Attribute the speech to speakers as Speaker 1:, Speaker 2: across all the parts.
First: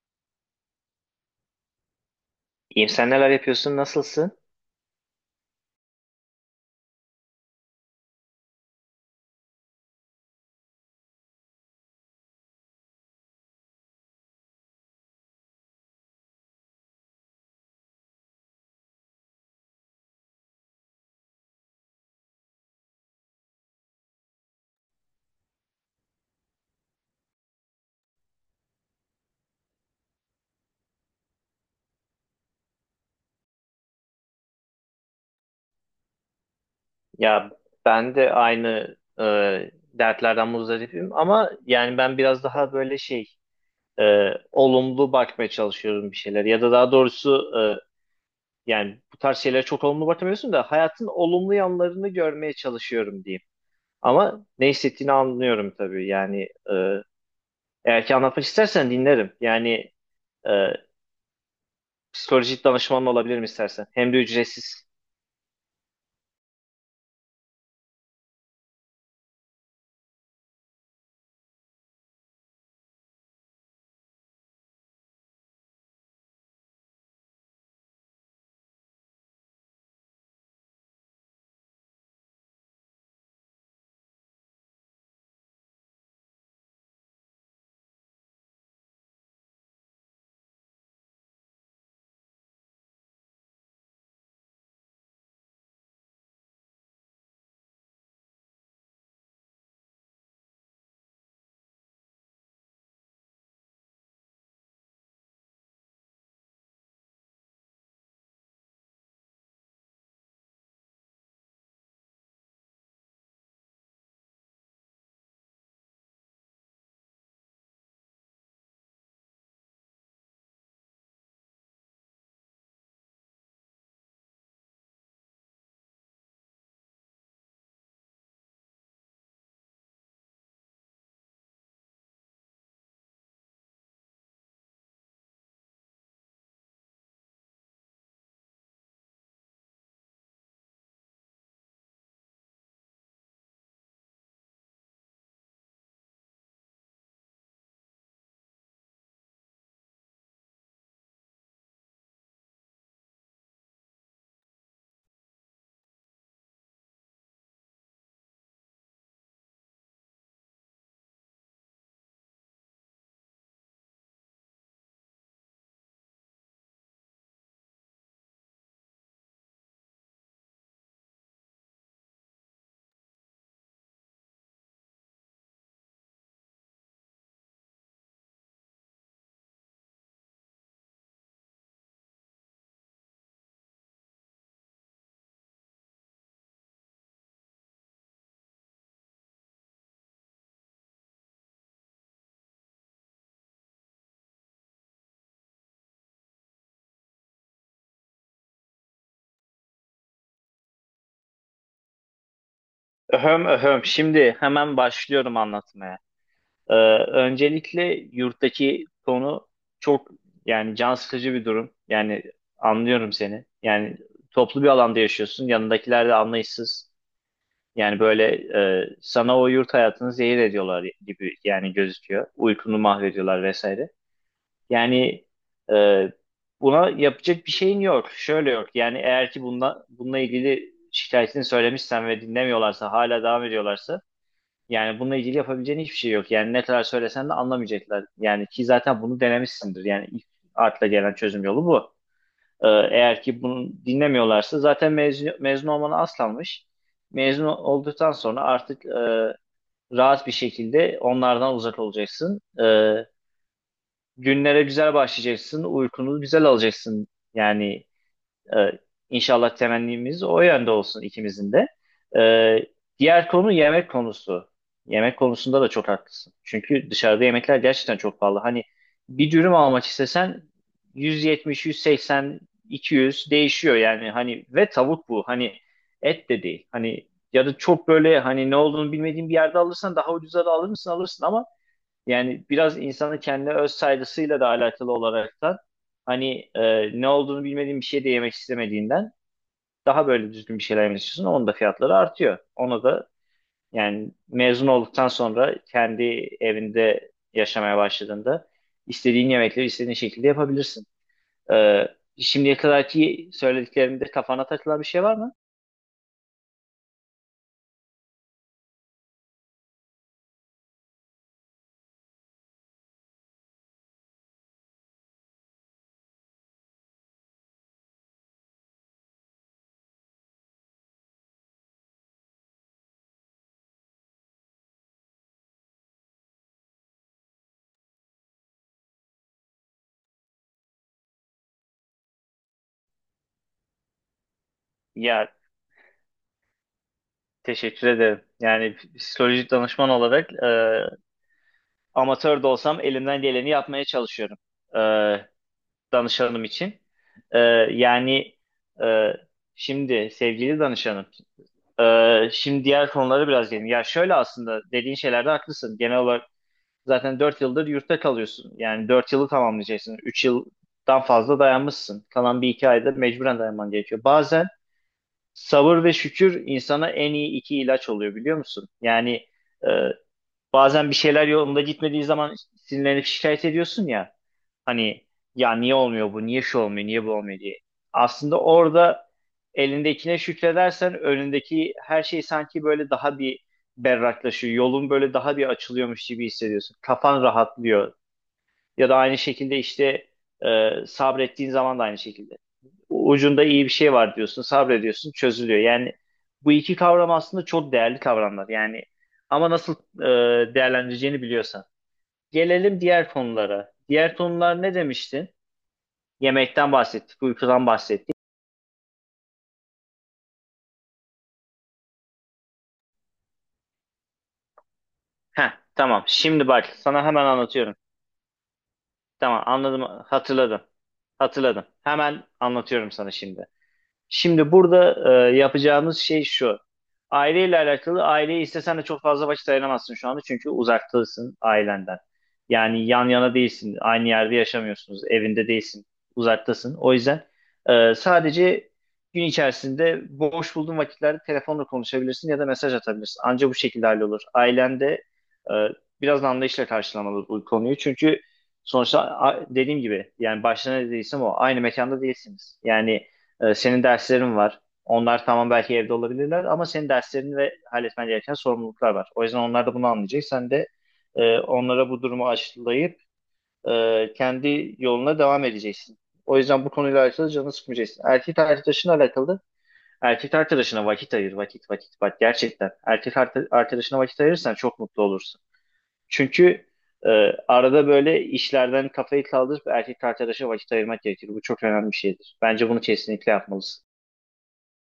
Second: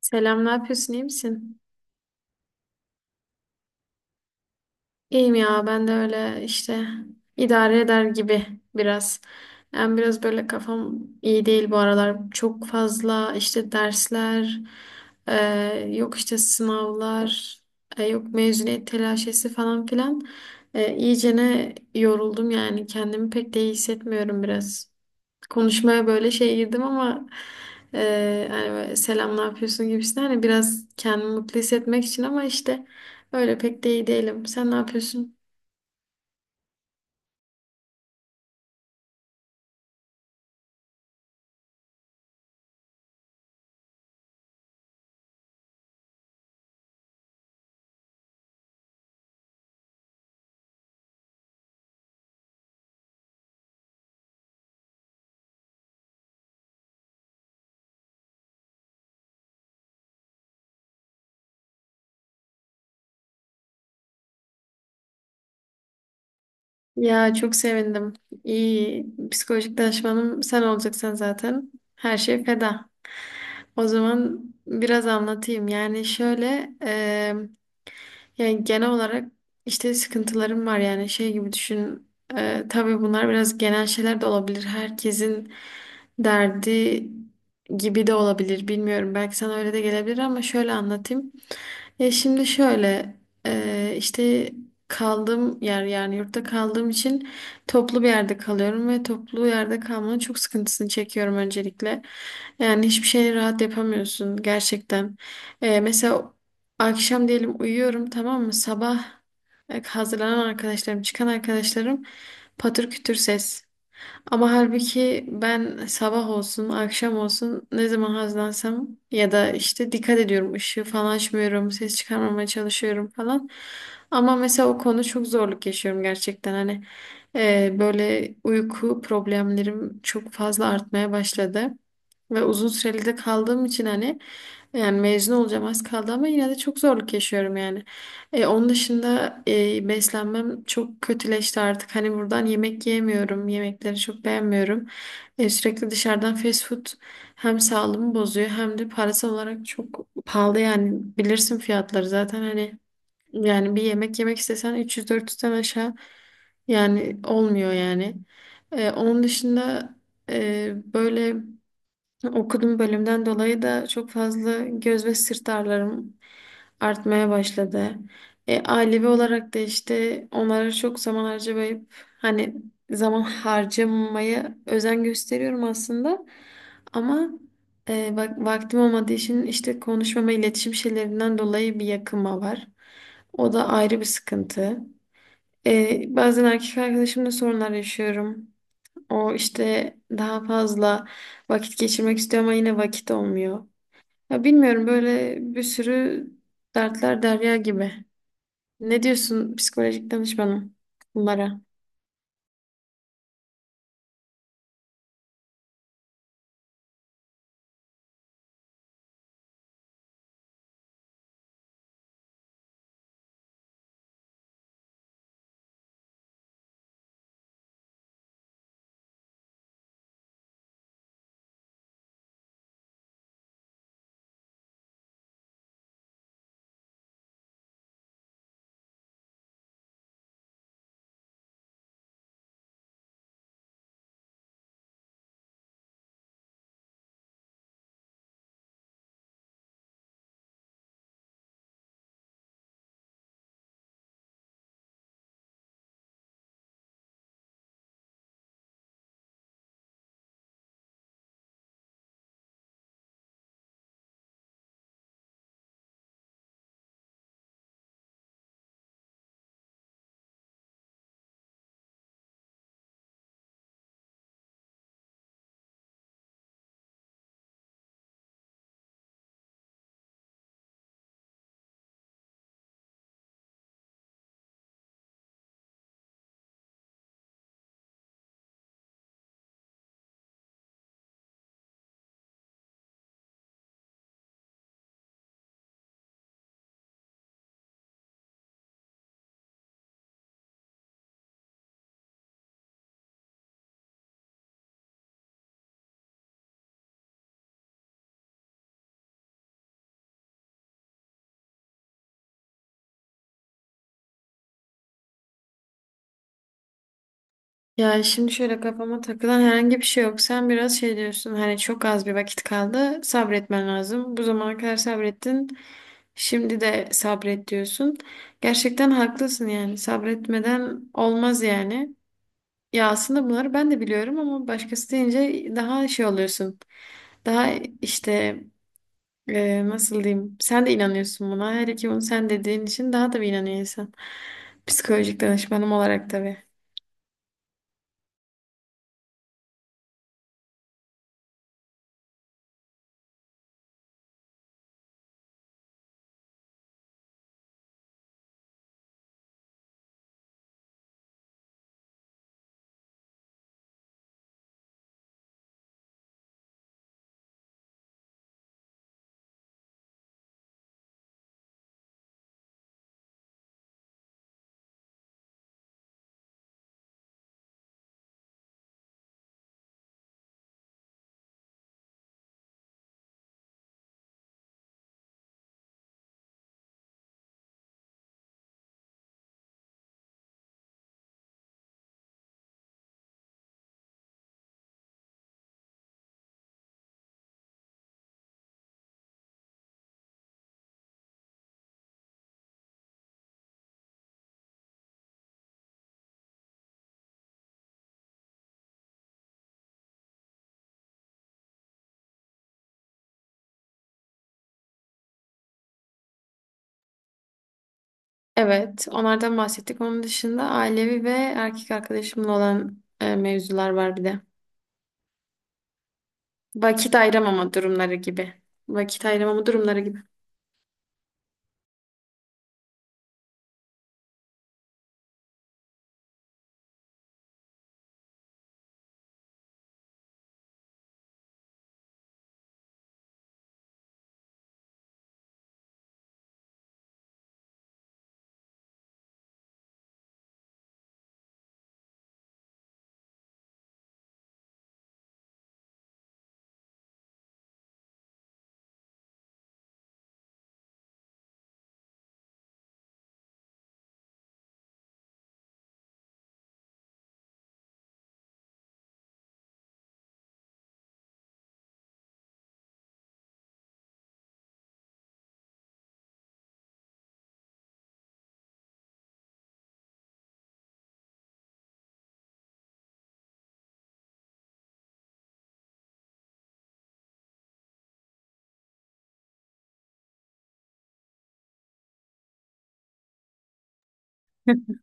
Speaker 1: Selam, ne yapıyorsun, İyi misin?
Speaker 2: İyiyim, sen neler yapıyorsun, nasılsın?
Speaker 1: İyiyim ya, ben de öyle işte idare eder gibi biraz. Yani biraz böyle kafam iyi değil bu aralar. Çok fazla işte dersler, e, yok işte sınavlar, yok mezuniyet telaşesi falan filan. İyicene yoruldum yani kendimi pek de iyi hissetmiyorum biraz. Konuşmaya böyle şey girdim ama hani böyle selam ne yapıyorsun gibisinden hani biraz kendimi mutlu hissetmek için ama işte öyle pek de iyi değilim. Sen ne yapıyorsun?
Speaker 2: Ya ben de aynı dertlerden muzdaripim ama yani ben biraz daha böyle şey olumlu bakmaya çalışıyorum bir şeyler. Ya da daha doğrusu yani bu tarz şeylere çok olumlu bakamıyorsun da hayatın olumlu yanlarını görmeye çalışıyorum diyeyim. Ama ne hissettiğini anlıyorum tabii yani eğer ki anlatmak istersen dinlerim. Yani e, psikolojik danışman olabilirim istersen. Hem de ücretsiz.
Speaker 1: Ya çok sevindim. İyi psikolojik danışmanım sen olacaksın zaten. Her şey feda. O zaman biraz anlatayım. Yani şöyle yani genel olarak işte sıkıntılarım var yani şey gibi düşün. Tabii bunlar biraz genel şeyler de olabilir. Herkesin derdi gibi de olabilir. Bilmiyorum. Belki sana öyle de gelebilir ama şöyle anlatayım. Ya şimdi şöyle işte kaldığım yer yani yurtta kaldığım için toplu bir yerde kalıyorum ve toplu yerde kalmanın çok sıkıntısını çekiyorum öncelikle. Yani hiçbir şeyi rahat yapamıyorsun gerçekten. Mesela akşam diyelim uyuyorum, tamam mı? Sabah hazırlanan arkadaşlarım, çıkan arkadaşlarım, patır kütür ses. Ama halbuki ben sabah olsun, akşam olsun ne zaman hazlansam ya da işte dikkat ediyorum, ışığı falan açmıyorum, ses çıkarmamaya çalışıyorum falan. Ama mesela o konu çok zorluk yaşıyorum gerçekten. Hani böyle uyku problemlerim çok fazla artmaya başladı. Ve uzun süreli de kaldığım için hani yani mezun olacağım az kaldı ama yine de çok zorluk yaşıyorum yani. Onun dışında beslenmem çok kötüleşti artık. Hani buradan yemek yiyemiyorum. Yemekleri çok beğenmiyorum. Sürekli dışarıdan fast food hem sağlığımı bozuyor hem de parasal olarak çok pahalı yani. Bilirsin fiyatları zaten, hani yani bir yemek yemek istesen 300-400'den aşağı yani olmuyor yani. Onun dışında böyle okuduğum bölümden dolayı da çok fazla göz ve sırt ağrılarım artmaya başladı. Ailevi olarak da işte onlara çok zaman harcamayıp hani zaman harcamamaya özen gösteriyorum aslında. Ama bak, vaktim olmadığı için işte konuşmama iletişim şeylerinden dolayı bir yakınma var. O da ayrı bir sıkıntı. Bazen erkek arkadaşımla sorunlar yaşıyorum. O işte daha fazla vakit geçirmek istiyor ama yine vakit olmuyor. Ya bilmiyorum, böyle bir sürü dertler derya gibi. Ne diyorsun psikolojik danışmanım bunlara?
Speaker 2: Öhöm öhöm, şimdi hemen başlıyorum anlatmaya. Ee, Öncelikle yurttaki tonu çok, yani can sıkıcı bir durum. Yani anlıyorum seni. Yani toplu bir alanda yaşıyorsun. Yanındakiler de anlayışsız. Yani böyle sana o yurt hayatını zehir ediyorlar gibi yani gözüküyor. Uykunu mahvediyorlar vesaire. Yani e, buna yapacak bir şeyin yok. Şöyle yok. Yani eğer ki bununla ilgili şikayetini söylemişsen ve dinlemiyorlarsa hala devam ediyorlarsa yani bununla ilgili yapabileceğin hiçbir şey yok. Yani ne kadar söylesen de anlamayacaklar. Yani ki zaten bunu denemişsindir. Yani ilk akla gelen çözüm yolu bu. Eğer ki bunu dinlemiyorlarsa zaten mezun olmanı aslanmış. Mezun olduktan sonra artık rahat bir şekilde onlardan uzak olacaksın. Günlere güzel başlayacaksın. Uykunu güzel alacaksın. Yani ee, İnşallah temennimiz o yönde olsun ikimizin de. Ee, Diğer konu yemek konusu. Yemek konusunda da çok haklısın. Çünkü dışarıda yemekler gerçekten çok pahalı. Hani bir dürüm almak istesen 170, 180, 200 değişiyor yani. Hani ve tavuk bu. Hani et de değil. Hani ya da çok böyle hani ne olduğunu bilmediğin bir yerde alırsan daha ucuza da alır mısın alırsın ama yani biraz insanın kendi öz saygısıyla da alakalı olaraktan hani ne olduğunu bilmediğin bir şey de yemek istemediğinden daha böyle düzgün bir şeyler yemek istiyorsun. Onun da fiyatları artıyor. Ona da yani mezun olduktan sonra kendi evinde yaşamaya başladığında istediğin yemekleri istediğin şekilde yapabilirsin. Ee, Şimdiye kadarki söylediklerimde kafana takılan bir şey var mı?
Speaker 1: Ya şimdi şöyle, kafama takılan herhangi bir şey yok. Sen biraz şey diyorsun, hani çok az bir vakit kaldı, sabretmen lazım. Bu zamana kadar sabrettin, şimdi de sabret diyorsun. Gerçekten haklısın yani sabretmeden olmaz yani. Ya aslında bunları ben de biliyorum ama başkası deyince daha şey oluyorsun. Daha işte nasıl diyeyim? Sen de inanıyorsun buna. Her ki bunu sen dediğin için daha da bir inanıyor insan. Psikolojik
Speaker 2: Ya
Speaker 1: danışmanım olarak tabii.
Speaker 2: teşekkür ederim. Yani psikolojik danışman olarak amatör de olsam elimden geleni yapmaya çalışıyorum e, danışanım için. E, yani e, Şimdi sevgili danışanım. Şimdi diğer konulara biraz gelin. Ya şöyle aslında dediğin şeylerde haklısın. Genel olarak zaten 4 yıldır yurtta kalıyorsun. Yani 4 yılı tamamlayacaksın. Üç yıldan fazla dayanmışsın. Kalan bir iki ayda mecburen dayanman gerekiyor. Bazen sabır ve şükür insana en iyi iki ilaç oluyor biliyor musun? Yani e, bazen bir şeyler yolunda gitmediği zaman sinirlenip şikayet ediyorsun ya. Hani ya niye olmuyor bu, niye şu olmuyor, niye bu olmuyor diye. Aslında orada elindekine şükredersen önündeki her şey sanki böyle daha bir berraklaşıyor. Yolun böyle daha bir açılıyormuş gibi hissediyorsun. Kafan rahatlıyor. Ya da aynı şekilde işte sabrettiğin zaman da aynı şekilde ucunda iyi bir şey var diyorsun, sabrediyorsun, çözülüyor. Yani bu iki kavram aslında çok değerli kavramlar. Yani ama nasıl değerlendireceğini biliyorsan. Gelelim diğer konulara. Diğer konular ne demiştin? Yemekten bahsettik, uykudan bahsettik.
Speaker 1: Evet, onlardan bahsettik. Onun dışında ailevi ve erkek arkadaşımla olan mevzular var bir de.
Speaker 2: Heh, tamam. Şimdi bak
Speaker 1: Vakit
Speaker 2: sana hemen
Speaker 1: ayıramama
Speaker 2: anlatıyorum.
Speaker 1: durumları gibi. Vakit
Speaker 2: Tamam,
Speaker 1: ayıramama
Speaker 2: anladım,
Speaker 1: durumları gibi.
Speaker 2: hatırladım. Hatırladım. Hemen anlatıyorum sana şimdi. Şimdi burada yapacağımız şey şu. Aileyle alakalı aileye istesen de çok fazla vakit ayıramazsın şu anda çünkü uzaktasın ailenden. Yani yan yana değilsin, aynı yerde yaşamıyorsunuz, evinde değilsin, uzaktasın. O yüzden sadece gün içerisinde boş bulduğun vakitlerde telefonla konuşabilirsin ya da mesaj atabilirsin. Anca bu şekilde hallolur. Ailen de e, biraz da anlayışla karşılamalı bu konuyu çünkü sonuçta dediğim gibi yani başta ne dediysem o aynı mekanda değilsiniz. Yani senin derslerin var. Onlar tamam belki evde olabilirler ama senin derslerin ve halletmen gereken sorumluluklar var. O yüzden onlar da bunu anlayacak. Sen de onlara bu durumu aşılayıp kendi yoluna devam edeceksin. O yüzden bu konuyla alakalı canını sıkmayacaksın. Erkek arkadaşınla alakalı da erkek arkadaşına vakit ayır, vakit, vakit, bak gerçekten. Erkek arkadaşına vakit ayırırsan çok mutlu olursun. Çünkü e, arada böyle işlerden kafayı kaldırıp erkek arkadaşa vakit ayırmak gerekir. Bu çok önemli bir şeydir. Bence bunu kesinlikle yapmalısın.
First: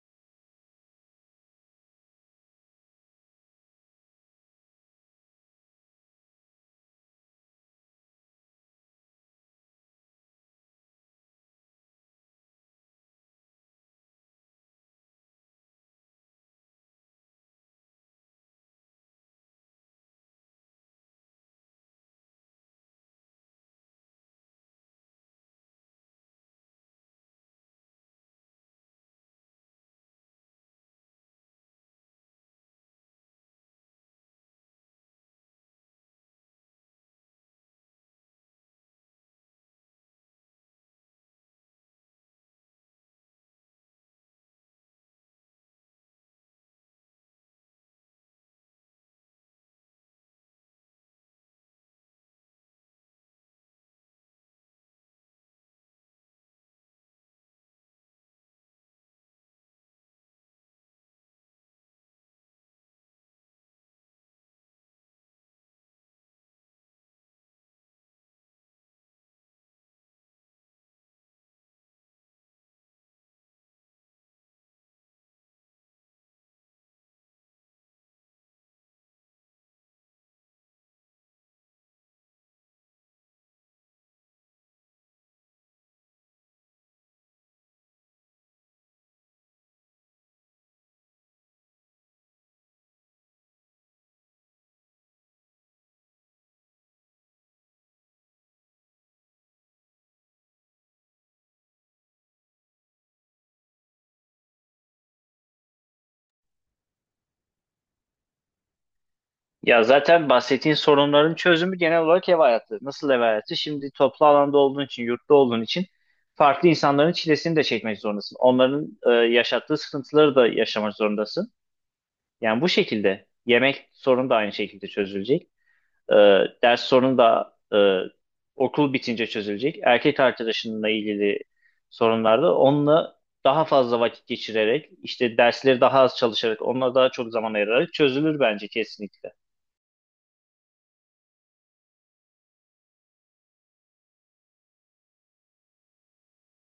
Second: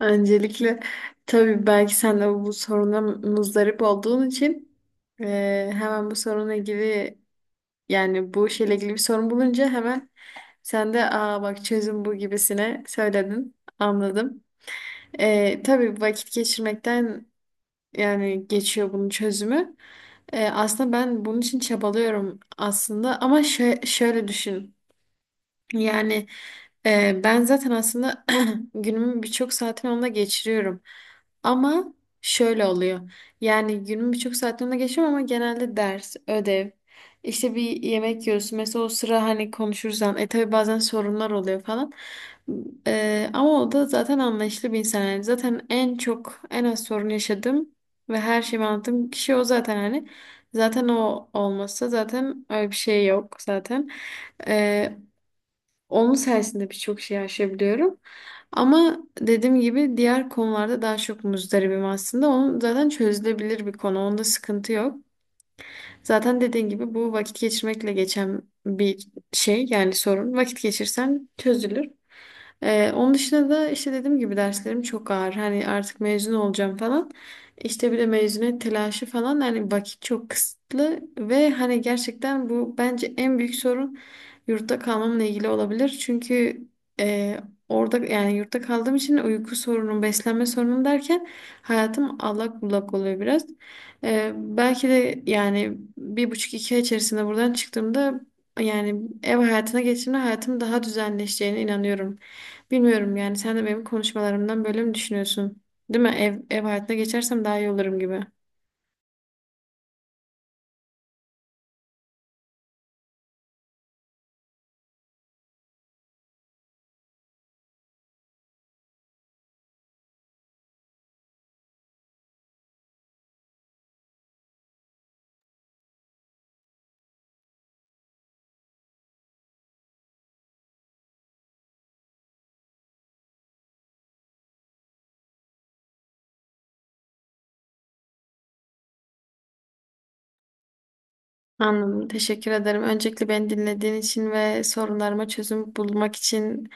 Speaker 1: Öncelikle tabii belki sen de bu soruna muzdarip olduğun için hemen bu sorunla ilgili yani bu şeyle ilgili bir sorun bulunca hemen sen de aa bak çözüm bu gibisine söyledin. Anladım. Tabii vakit geçirmekten yani geçiyor bunun çözümü. Aslında ben bunun için çabalıyorum aslında ama şöyle düşün. Yani ben zaten aslında günümün birçok saatini onda geçiriyorum. Ama şöyle oluyor. Yani günümün birçok saatini onda geçiriyorum ama genelde ders, ödev, işte bir yemek yiyoruz. Mesela o sıra hani konuşuruz. E tabii bazen sorunlar oluyor falan. Ama o da zaten anlayışlı bir insan. Yani zaten en çok, en az sorun yaşadım ve her şeyi anlattığım kişi o zaten, hani. Zaten o olmasa zaten öyle bir şey yok zaten. Onun sayesinde birçok şey aşabiliyorum. Ama dediğim gibi diğer konularda daha çok muzdaribim aslında. Onun zaten çözülebilir bir konu. Onda sıkıntı yok. Zaten dediğin gibi bu vakit geçirmekle geçen bir şey yani, sorun. Vakit geçirsen çözülür. Onun dışında da işte dediğim gibi derslerim çok ağır. Hani artık mezun olacağım falan. İşte bir de mezuniyet telaşı falan. Yani vakit çok kısıtlı ve hani gerçekten bu bence en büyük sorun yurtta kalmamla ilgili olabilir. Çünkü e, orada yani yurtta kaldığım için uyku sorunum, beslenme sorunum derken hayatım allak bullak oluyor biraz. Belki de yani bir buçuk iki ay içerisinde buradan çıktığımda yani ev hayatına geçtiğimde hayatım daha düzenleşeceğine inanıyorum. Bilmiyorum yani sen de benim konuşmalarımdan böyle mi düşünüyorsun? Değil mi? Ev hayatına geçersem daha iyi olurum gibi.
Speaker 2: Ya zaten bahsettiğin sorunların çözümü genel olarak ev hayatı. Nasıl ev hayatı? Şimdi toplu alanda olduğun için, yurtta olduğun için farklı insanların çilesini de çekmek zorundasın. Onların yaşattığı sıkıntıları da yaşamak zorundasın. Yani bu şekilde yemek sorunu da aynı şekilde çözülecek. E, Ders sorunu da okul bitince çözülecek. Erkek arkadaşınla ilgili sorunlar da onunla daha fazla vakit geçirerek, işte dersleri daha az çalışarak, onunla daha çok zaman ayırarak çözülür bence kesinlikle.
Speaker 1: Anladım. Teşekkür ederim. Öncelikle beni dinlediğin için ve sorunlarıma çözüm bulmak için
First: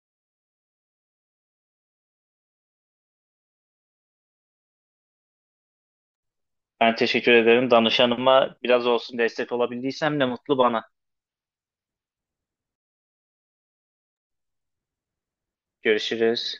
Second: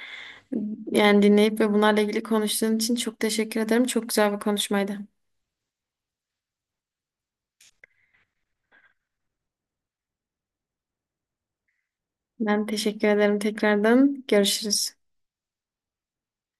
Speaker 1: yani dinleyip ve bunlarla ilgili konuştuğun için çok teşekkür ederim. Çok güzel bir konuşmaydı.
Speaker 2: Ben teşekkür ederim. Danışanıma biraz olsun destek olabildiysem ne mutlu bana.
Speaker 1: Ben teşekkür ederim tekrardan. Görüşürüz.
Speaker 2: Görüşürüz.